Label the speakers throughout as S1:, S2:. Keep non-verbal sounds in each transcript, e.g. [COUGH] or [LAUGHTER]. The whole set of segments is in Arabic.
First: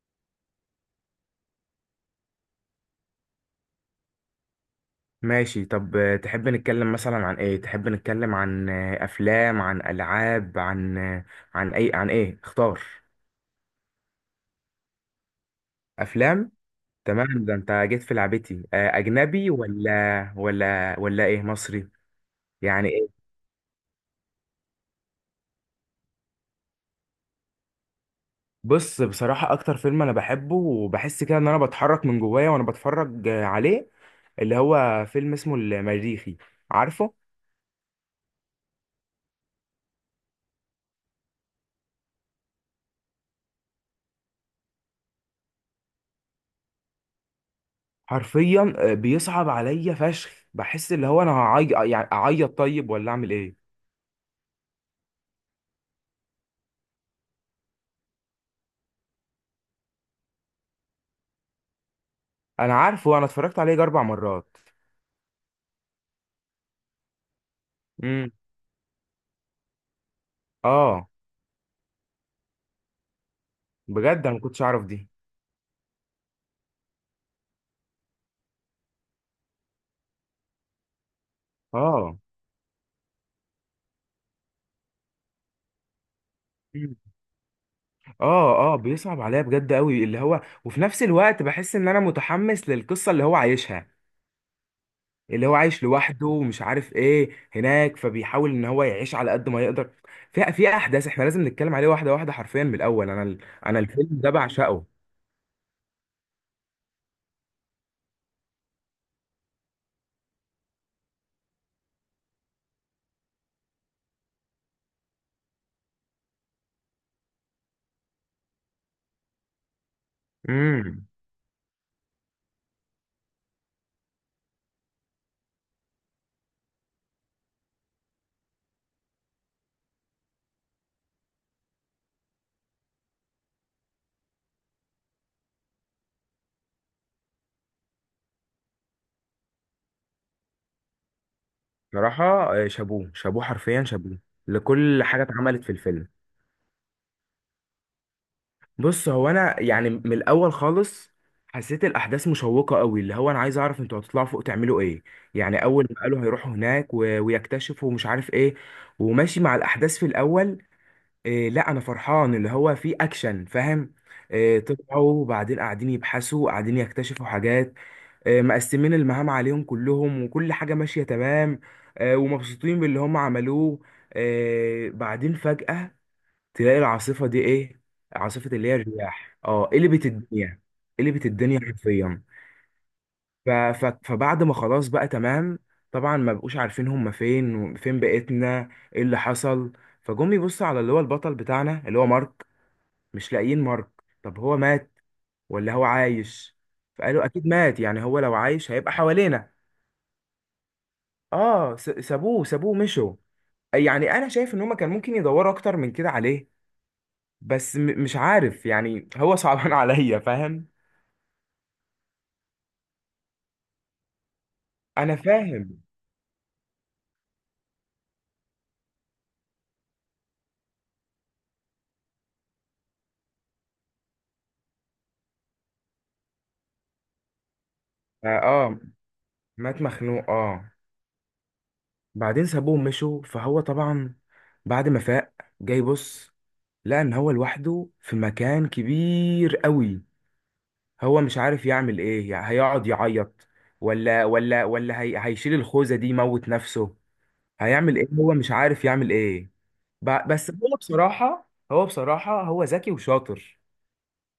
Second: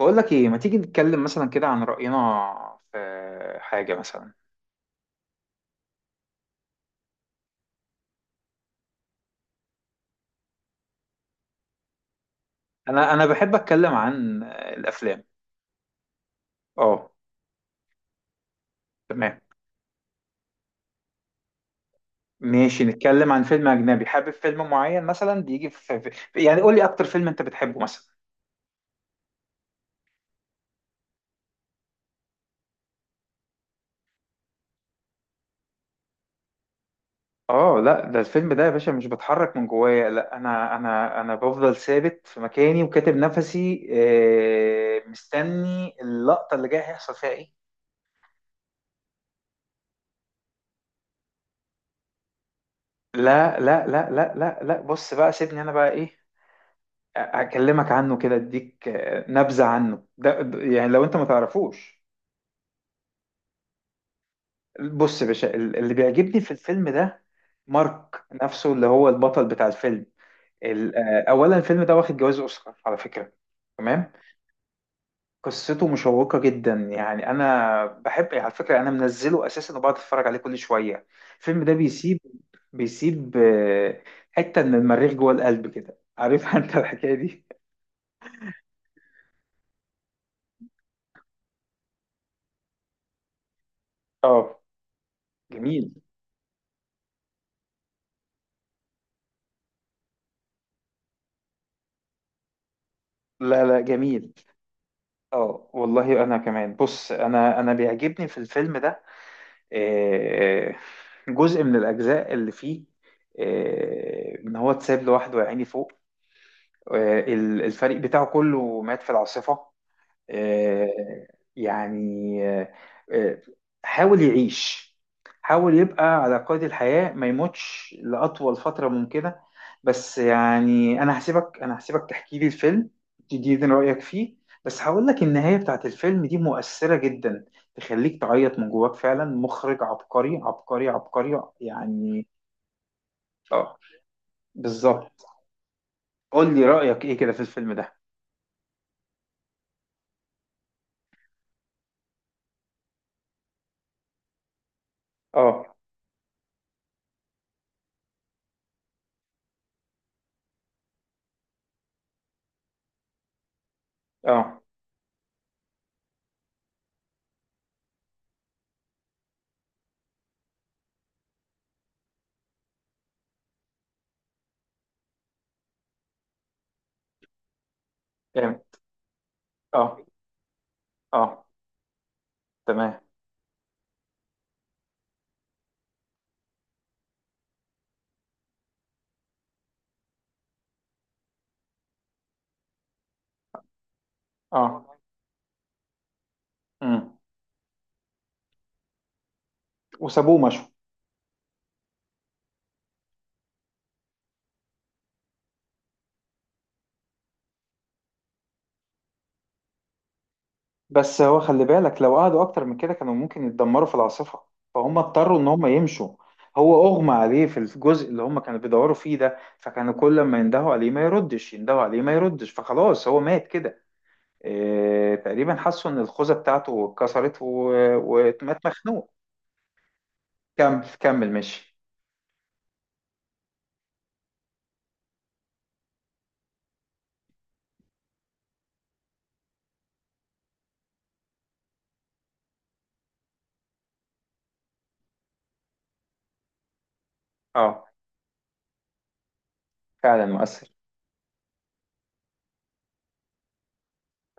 S1: بقول لك ايه، ما تيجي نتكلم مثلا كده عن رأينا في حاجة مثلا.
S2: ماشي، طب، تحب نتكلم مثلا عن ايه؟ تحب نتكلم عن افلام، عن العاب، عن عن اي عن ايه؟ اختار.
S1: انا بحب اتكلم عن الافلام.
S2: افلام.
S1: اه،
S2: تمام، ده انت جيت في لعبتي.
S1: تمام.
S2: اجنبي ولا ايه، مصري؟
S1: ماشي
S2: يعني ايه؟
S1: نتكلم عن فيلم اجنبي. حابب فيلم معين مثلا بيجي يعني قول لي اكتر فيلم انت بتحبه مثلا.
S2: بص، بصراحة اكتر فيلم انا بحبه وبحس كده ان انا بتحرك من جوايا وانا بتفرج عليه، اللي هو فيلم اسمه المريخي. عارفه؟
S1: اه لا، ده الفيلم ده يا باشا مش بتحرك من جوايا، لا انا بفضل ثابت في مكاني وكاتب نفسي مستني اللقطة اللي جايه هيحصل فيها ايه.
S2: حرفيا بيصعب عليا فشخ، بحس اللي هو انا هعيط، يعني اعيط طيب ولا اعمل
S1: لا
S2: ايه؟
S1: لا لا لا لا لا، بص بقى سيبني انا بقى ايه. هكلمك عنه كده اديك نبذة عنه، يعني لو انت ما تعرفوش.
S2: انا عارفه، انا اتفرجت عليه يجي 4 مرات.
S1: بص يا باشا، اللي بيعجبني في الفيلم ده مارك
S2: امم.
S1: نفسه اللي هو البطل بتاع الفيلم.
S2: اه،
S1: اولا الفيلم ده واخد جوائز اوسكار على فكرة. تمام.
S2: بجد انا ما كنتش اعرف دي.
S1: قصته مشوقة جدا، يعني انا بحب على فكرة، انا منزله اساسا وبقعد اتفرج عليه كل شوية. الفيلم ده
S2: اه.
S1: بيسيب، بيسيب حتة من المريخ جوه القلب كده، عارف [LAUGHS] انت
S2: مم.
S1: الحكاية دي.
S2: اه، اه، بيصعب عليا بجد قوي اللي هو، وفي نفس الوقت بحس ان انا متحمس للقصه اللي هو عايشها،
S1: اه،
S2: اللي هو عايش
S1: جميل.
S2: لوحده ومش عارف ايه هناك، فبيحاول ان هو يعيش على قد ما يقدر. في احداث احنا لازم نتكلم عليه واحده واحده حرفيا من الاول.
S1: لا
S2: انا
S1: لا
S2: الفيلم ده
S1: جميل.
S2: بعشقه.
S1: اه والله انا كمان، بص انا بيعجبني في الفيلم ده آه، جزء من الاجزاء اللي فيه، ان هو اتساب لوحده يا عيني فوق. الفريق بتاعه كله مات في العاصفة.
S2: امم.
S1: آه، يعني آه، آه، حاول يعيش، حاول يبقى على قيد الحياة ما يموتش لأطول فترة ممكنة. بس يعني أنا هسيبك تحكي لي الفيلم، تديني رأيك فيه. بس هقول لك النهاية بتاعت الفيلم دي مؤثرة جدا، تخليك تعيط من جواك. فعلا مخرج عبقري عبقري عبقري
S2: صراحه
S1: يعني.
S2: شابوه شابوه
S1: اه
S2: حرفيا شابوه لكل حاجه
S1: بالظبط.
S2: اتعملت في الفيلم.
S1: قول لي رأيك ايه كده في الفيلم ده.
S2: بص، هو انا يعني من الاول خالص حسيت الاحداث مشوقه قوي، اللي هو انا عايز اعرف انتوا هتطلعوا فوق تعملوا ايه. يعني
S1: اه،
S2: اول ما قالوا هيروحوا هناك ويكتشفوا مش عارف ايه، وماشي مع الاحداث في الاول. إيه، لا انا فرحان اللي هو في اكشن، فاهم؟ إيه،
S1: اه،
S2: طلعوا وبعدين قاعدين يبحثوا وقاعدين يكتشفوا حاجات. إيه، مقسمين المهام عليهم كلهم وكل حاجه ماشيه تمام. إيه، ومبسوطين باللي هم عملوه. إيه، بعدين فجاه تلاقي العاصفة دي ايه؟ عاصفة
S1: اه،
S2: اللي هي الرياح،
S1: اه،
S2: قلبت الدنيا. قلبت
S1: آه،
S2: الدنيا حرفيا.
S1: تمام.
S2: فبعد ما خلاص بقى تمام، طبعا ما بقوش عارفين هم فين وفين بقيتنا، ايه اللي حصل. فجم يبصوا على اللي هو البطل بتاعنا اللي هو مارك، مش لاقيين مارك. طب هو
S1: اه.
S2: مات ولا هو عايش؟
S1: مم.
S2: فقالوا اكيد مات، يعني هو لو عايش هيبقى حوالينا.
S1: وسابوه مشوا.
S2: اه، سابوه مشوا. يعني انا شايف ان هم كان ممكن يدوروا اكتر من كده عليه، بس مش عارف، يعني هو صعبان [LAUGHS] عليا، فاهم.
S1: بس هو خلي بالك، لو قعدوا اكتر من كده كانوا ممكن يتدمروا في العاصفة، فهم
S2: انا
S1: اضطروا ان هم
S2: فاهم.
S1: يمشوا. هو اغمى عليه في الجزء اللي هم كانوا بيدوروا فيه ده، فكانوا كل ما يندهوا عليه ما يردش، يندهوا عليه ما يردش، فخلاص هو مات كده. إيه تقريبا حسوا ان الخوذة بتاعته اتكسرت
S2: اه،
S1: ومات مخنوق.
S2: مات مخنوق، اه.
S1: كمل كمل ماشي.
S2: بعدين سابوه ومشوا، فهو طبعا بعد ما فاق، جاي بص، لقى ان هو لوحده في مكان كبير قوي. هو مش عارف يعمل ايه، يعني هيقعد يعيط ولا هي هيشيل الخوذة دي يموت نفسه؟
S1: اه
S2: هيعمل ايه؟ هو مش عارف يعمل ايه.
S1: فعلا
S2: بس
S1: مؤثر.
S2: هو بصراحة، هو ذكي وشاطر.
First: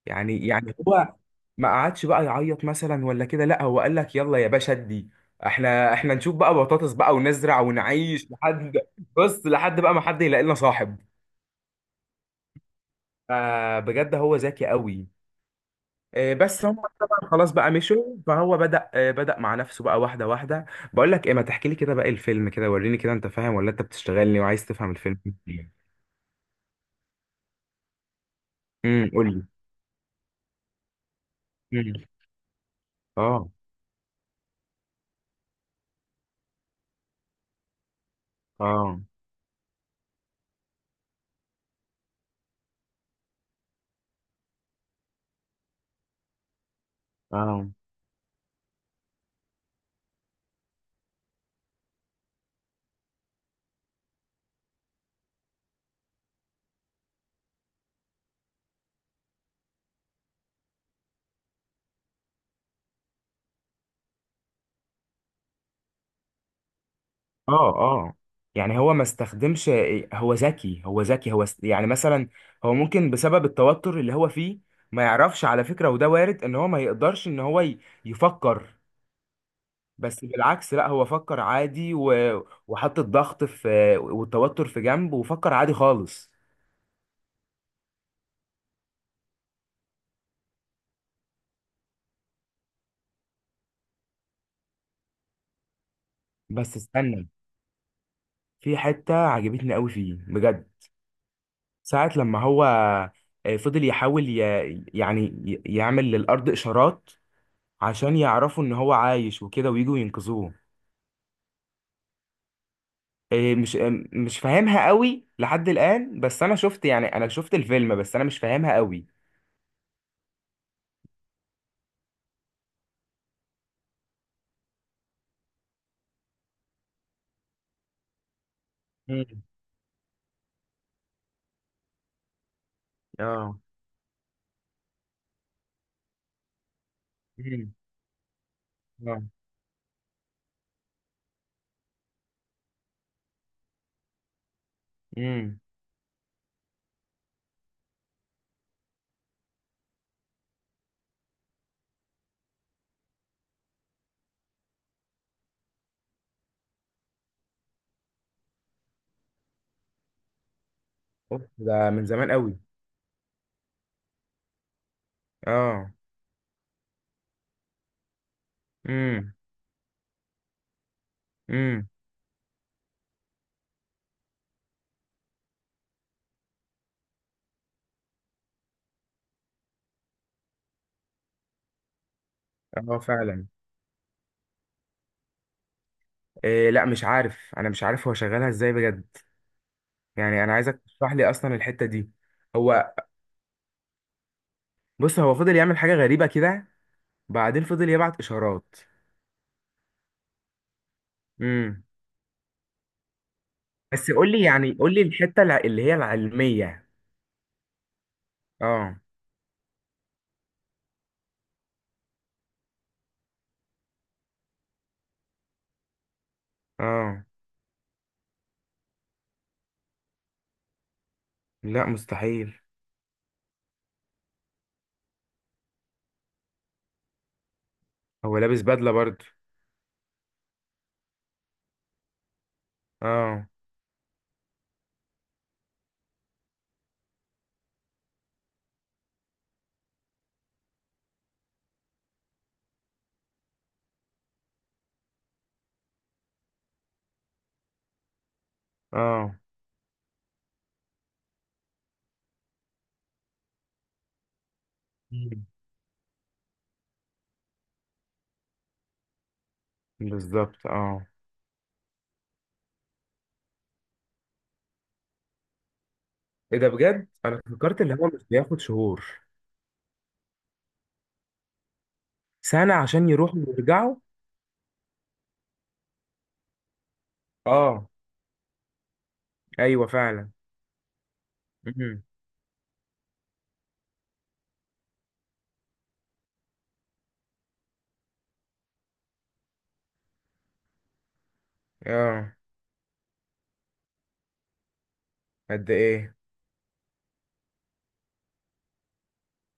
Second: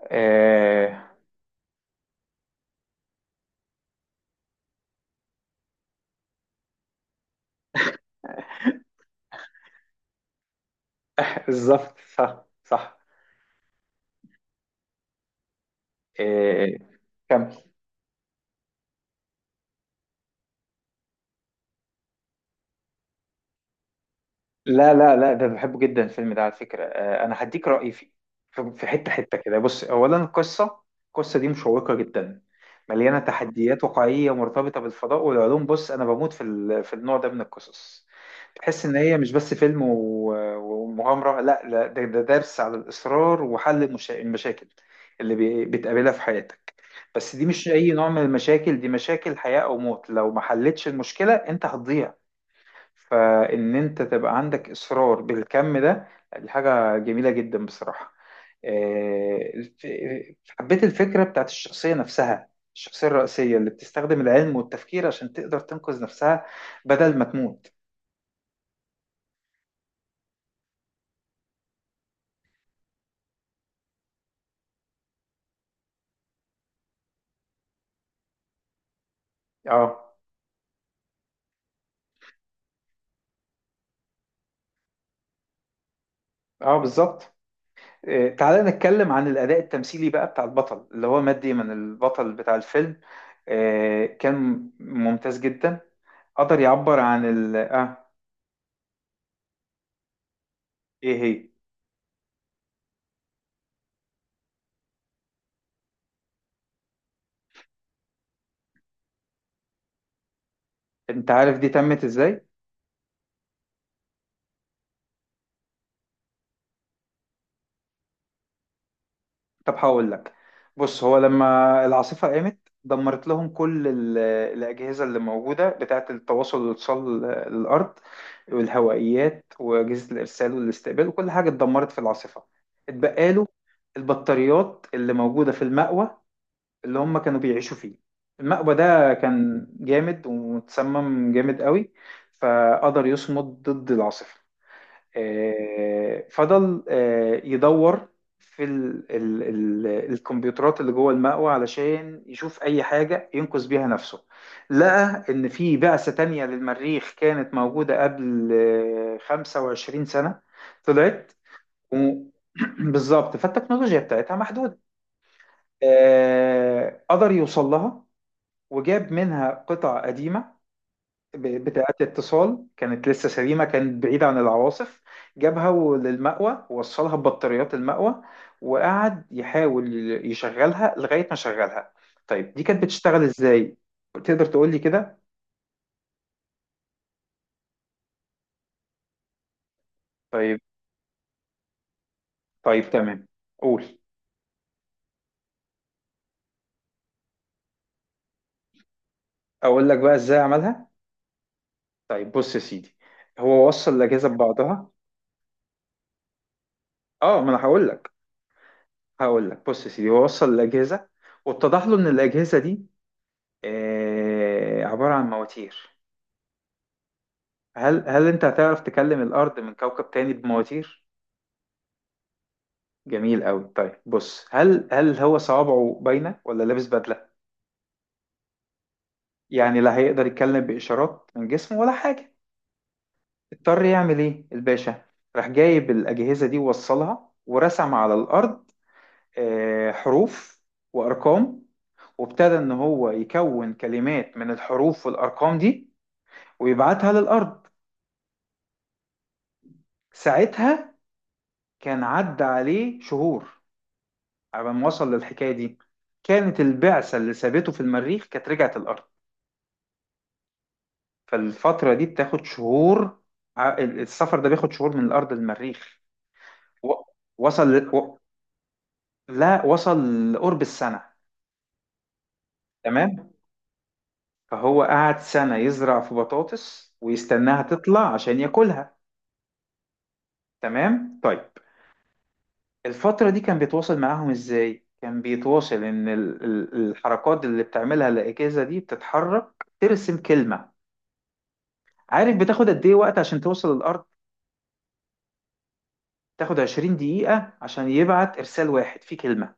S2: يعني
S1: إيه.
S2: هو ما قعدش بقى يعيط مثلا ولا كده، لا هو قال لك يلا يا باشا، ادي احنا نشوف بقى بطاطس بقى، ونزرع ونعيش لحد، بص لحد بقى ما حد يلاقي لنا صاحب.
S1: [LAUGHS] بالظبط، صح صح.
S2: فبجد هو ذكي قوي. بس هم
S1: إيه
S2: طبعا خلاص
S1: كمل.
S2: بقى مشوا، فهو بدأ مع نفسه بقى واحدة واحدة. بقول لك ايه، ما تحكي لي كده باقي الفيلم كده، وريني كده انت فاهم ولا انت بتشتغلني وعايز تفهم
S1: لا لا
S2: الفيلم.
S1: لا، ده بحبه جدا الفيلم ده على فكرة. أنا هديك رأيي فيه في في
S2: امم.
S1: حتة
S2: قول
S1: حتة
S2: لي.
S1: كده. بص أولا القصة، القصة دي مشوقة
S2: امم.
S1: جدا، مليانة
S2: اه.
S1: تحديات واقعية مرتبطة بالفضاء والعلوم. بص أنا بموت في في النوع ده من القصص. تحس إن
S2: اه.
S1: هي مش بس فيلم ومغامرة، لا لا، ده درس على الإصرار وحل المشاكل اللي بتقابلها في حياتك. بس دي مش
S2: اه.
S1: أي نوع من المشاكل، دي مشاكل حياة أو موت، لو ما حلتش المشكلة أنت هتضيع. فإن أنت تبقى عندك إصرار بالكم ده، دي حاجة جميلة جدا بصراحة. آه، الف- حبيت الفكرة بتاعت الشخصية نفسها، الشخصية الرئيسية اللي بتستخدم العلم والتفكير عشان تقدر تنقذ نفسها بدل ما
S2: اه.
S1: تموت.
S2: اه. يعني هو ما استخدمش، هو ذكي، يعني مثلا هو ممكن بسبب التوتر اللي هو فيه ما يعرفش، على فكرة، وده وارد ان هو ما يقدرش ان هو يفكر.
S1: اه
S2: بس بالعكس، لا هو فكر عادي وحط الضغط في والتوتر في جنب، وفكر عادي خالص.
S1: اه بالظبط. تعالى نتكلم عن الأداء التمثيلي بقى بتاع البطل اللي هو مات ديمون، البطل بتاع الفيلم. كان ممتاز جدا، قدر
S2: بس
S1: يعبر عن
S2: استنى،
S1: ال، اه،
S2: في حتة عجبتني قوي فيه بجد،
S1: ايه هي.
S2: ساعة لما هو فضل يحاول يعني يعمل للأرض إشارات عشان يعرفوا ان هو عايش وكده ويجوا ينقذوه.
S1: انت عارف دي تمت ازاي؟
S2: إيه، مش فاهمها قوي لحد الآن، بس أنا شفت، الفيلم، بس أنا مش فاهمها قوي.
S1: طب هقول لك. بص هو لما العاصفة قامت، دمرت لهم كل الأجهزة اللي موجودة بتاعة التواصل والاتصال للأرض،
S2: مم.
S1: والهوائيات وأجهزة الإرسال والاستقبال، وكل حاجة اتدمرت في العاصفة. اتبقى له
S2: اه.
S1: البطاريات اللي موجودة في المأوى اللي هم كانوا
S2: امم.
S1: بيعيشوا فيه. المأوى ده
S2: اه.
S1: كان جامد ومتسمم جامد قوي، فقدر يصمد ضد العاصفة.
S2: امم.
S1: فضل يدور في ال الكمبيوترات اللي جوه المأوى علشان يشوف أي حاجة ينقذ بيها نفسه. لقى إن في بعثة تانية للمريخ كانت موجودة قبل 25 سنة، طلعت
S2: اوف، ده من
S1: و-
S2: زمان قوي.
S1: [CLEARS THROAT] بالظبط، فالتكنولوجيا بتاعتها محدودة.
S2: اه.
S1: قدر يوصل لها، وجاب
S2: امم.
S1: منها قطع قديمة
S2: امم.
S1: بتاعة اتصال، كانت لسه سليمة، كانت بعيدة عن العواصف. جابها للمأوى، ووصلها ببطاريات المأوى، وقعد يحاول يشغلها لغاية ما شغلها. طيب دي كانت
S2: اه،
S1: بتشتغل
S2: فعلا.
S1: ازاي؟ تقدر تقول لي كده؟
S2: إيه لا، مش عارف، هو شغالها ازاي بجد. يعني انا
S1: طيب.
S2: عايزك تشرح لي اصلا الحتة دي.
S1: طيب
S2: هو،
S1: تمام. قول.
S2: بص، هو فضل يعمل حاجة غريبة كده، بعدين فضل يبعت اشارات.
S1: اقول لك بقى ازاي عملها؟
S2: امم.
S1: طيب بص يا سيدي، هو وصل
S2: بس
S1: الأجهزة
S2: قول لي،
S1: ببعضها.
S2: الحتة اللي هي العلمية.
S1: اه، ما انا هقول لك.
S2: اه.
S1: هقول لك بص يا سيدي، هو وصل الأجهزة، واتضح له ان الأجهزة دي عبارة عن مواتير.
S2: اه،
S1: هل انت هتعرف تكلم الارض من كوكب تاني بمواتير؟
S2: لا مستحيل.
S1: جميل قوي. طيب بص، هل هو صوابعه باينه ولا لابس بدله؟
S2: هو لابس بدلة برضه.
S1: يعني لا، هيقدر يتكلم باشارات من جسمه ولا حاجه؟
S2: اه.
S1: اضطر يعمل ايه الباشا، راح جايب الاجهزه دي ووصلها، ورسم على الارض حروف وارقام، وابتدى ان هو يكون كلمات من الحروف والارقام دي، ويبعتها للارض.
S2: اه.
S1: ساعتها كان عدى عليه شهور على ما وصل
S2: مم.
S1: للحكاية دي. كانت البعثة اللي سابته في المريخ كانت رجعت الأرض.
S2: بالظبط. اه.
S1: فالفترة دي بتاخد شهور، السفر ده بياخد شهور من الأرض للمريخ،
S2: ايه ده،
S1: و-
S2: بجد انا
S1: وصل
S2: فكرت اللي
S1: ل...
S2: هو
S1: و...
S2: مش بياخد شهور.
S1: لا وصل لقرب السنة.
S2: سنة عشان
S1: تمام.
S2: يروحوا ويرجعوا.
S1: فهو قعد سنة يزرع في بطاطس ويستناها
S2: اه،
S1: تطلع عشان ياكلها.
S2: ايوه فعلا.
S1: تمام طيب.
S2: امم.
S1: الفترة دي كان بيتواصل معاهم إزاي؟ كان بيتواصل إن الحركات اللي بتعملها الأجهزة دي بتتحرك ترسم كلمة.
S2: اه.
S1: عارف بتاخد قد ايه وقت عشان توصل للارض؟
S2: قد ايه؟
S1: تاخد 20 دقيقة عشان يبعت إرسال واحد فيه كلمة،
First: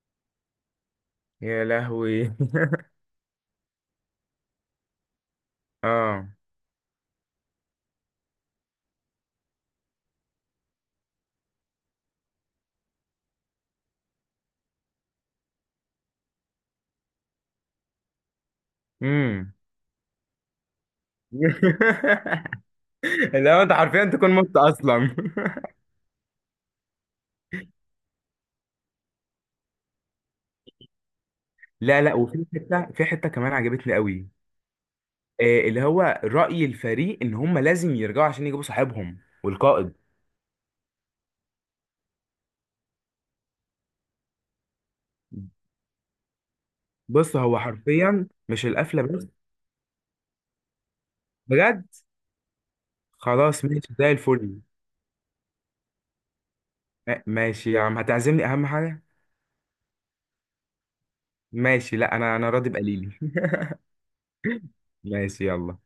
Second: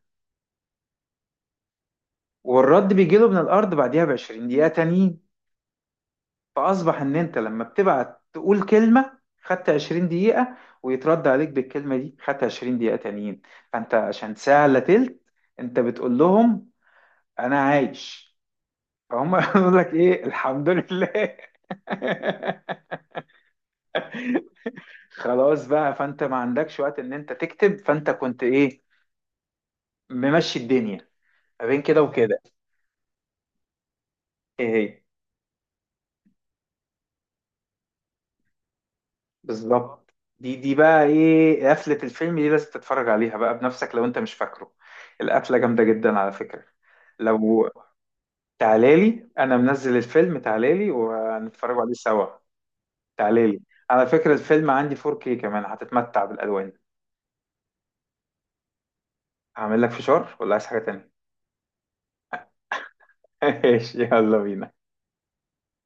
S2: يا لهوي [LAUGHS]
S1: والرد بيجيله من الأرض بعديها ب 20 دقيقة تانيين.
S2: اه.
S1: فأصبح إن أنت لما بتبعت تقول كلمة خدت 20 دقيقة، ويترد عليك بالكلمة دي خدت 20 دقيقة تانيين. فأنت عشان ساعة إلا تلت أنت بتقول لهم أنا عايش، فهم
S2: امم.
S1: [LAUGHS] يقول لك إيه الحمد لله. [LAUGHS]
S2: [LAUGHS] لا انت حرفيا تكون مت اصلا [LAUGHS]
S1: خلاص بقى، فأنت ما عندكش وقت إن أنت تكتب، فأنت كنت إيه، ممشي الدنيا ما بين كده
S2: لا لا،
S1: وكده.
S2: وفي حته، في حته كمان عجبتني قوي.
S1: إيه هي.
S2: اللي هو رأي الفريق ان هم لازم يرجعوا عشان يجيبوا صاحبهم، والقائد.
S1: بالظبط، دي بقى ايه قفلة الفيلم دي، لازم تتفرج عليها بقى بنفسك لو انت مش فاكره. القفلة جامدة جدا على فكرة.
S2: بص هو
S1: لو
S2: حرفيا مش القفله.
S1: تعالالي، انا منزل الفيلم، تعالالي وهنتفرجوا
S2: بجد
S1: عليه سوا. تعالالي،
S2: خلاص، ماشي
S1: على
S2: زي
S1: فكرة
S2: الفل.
S1: الفيلم عندي 4K كمان، هتتمتع بالالوان.
S2: ماشي يا عم، هتعزمني اهم حاجه.
S1: هعمل لك فشار ولا عايز حاجة تانية؟
S2: ماشي، لا انا، راضي بقليلي
S1: [LAUGHS]
S2: [LAUGHS]
S1: ماشي يلا بينا.
S2: ماشي يلا.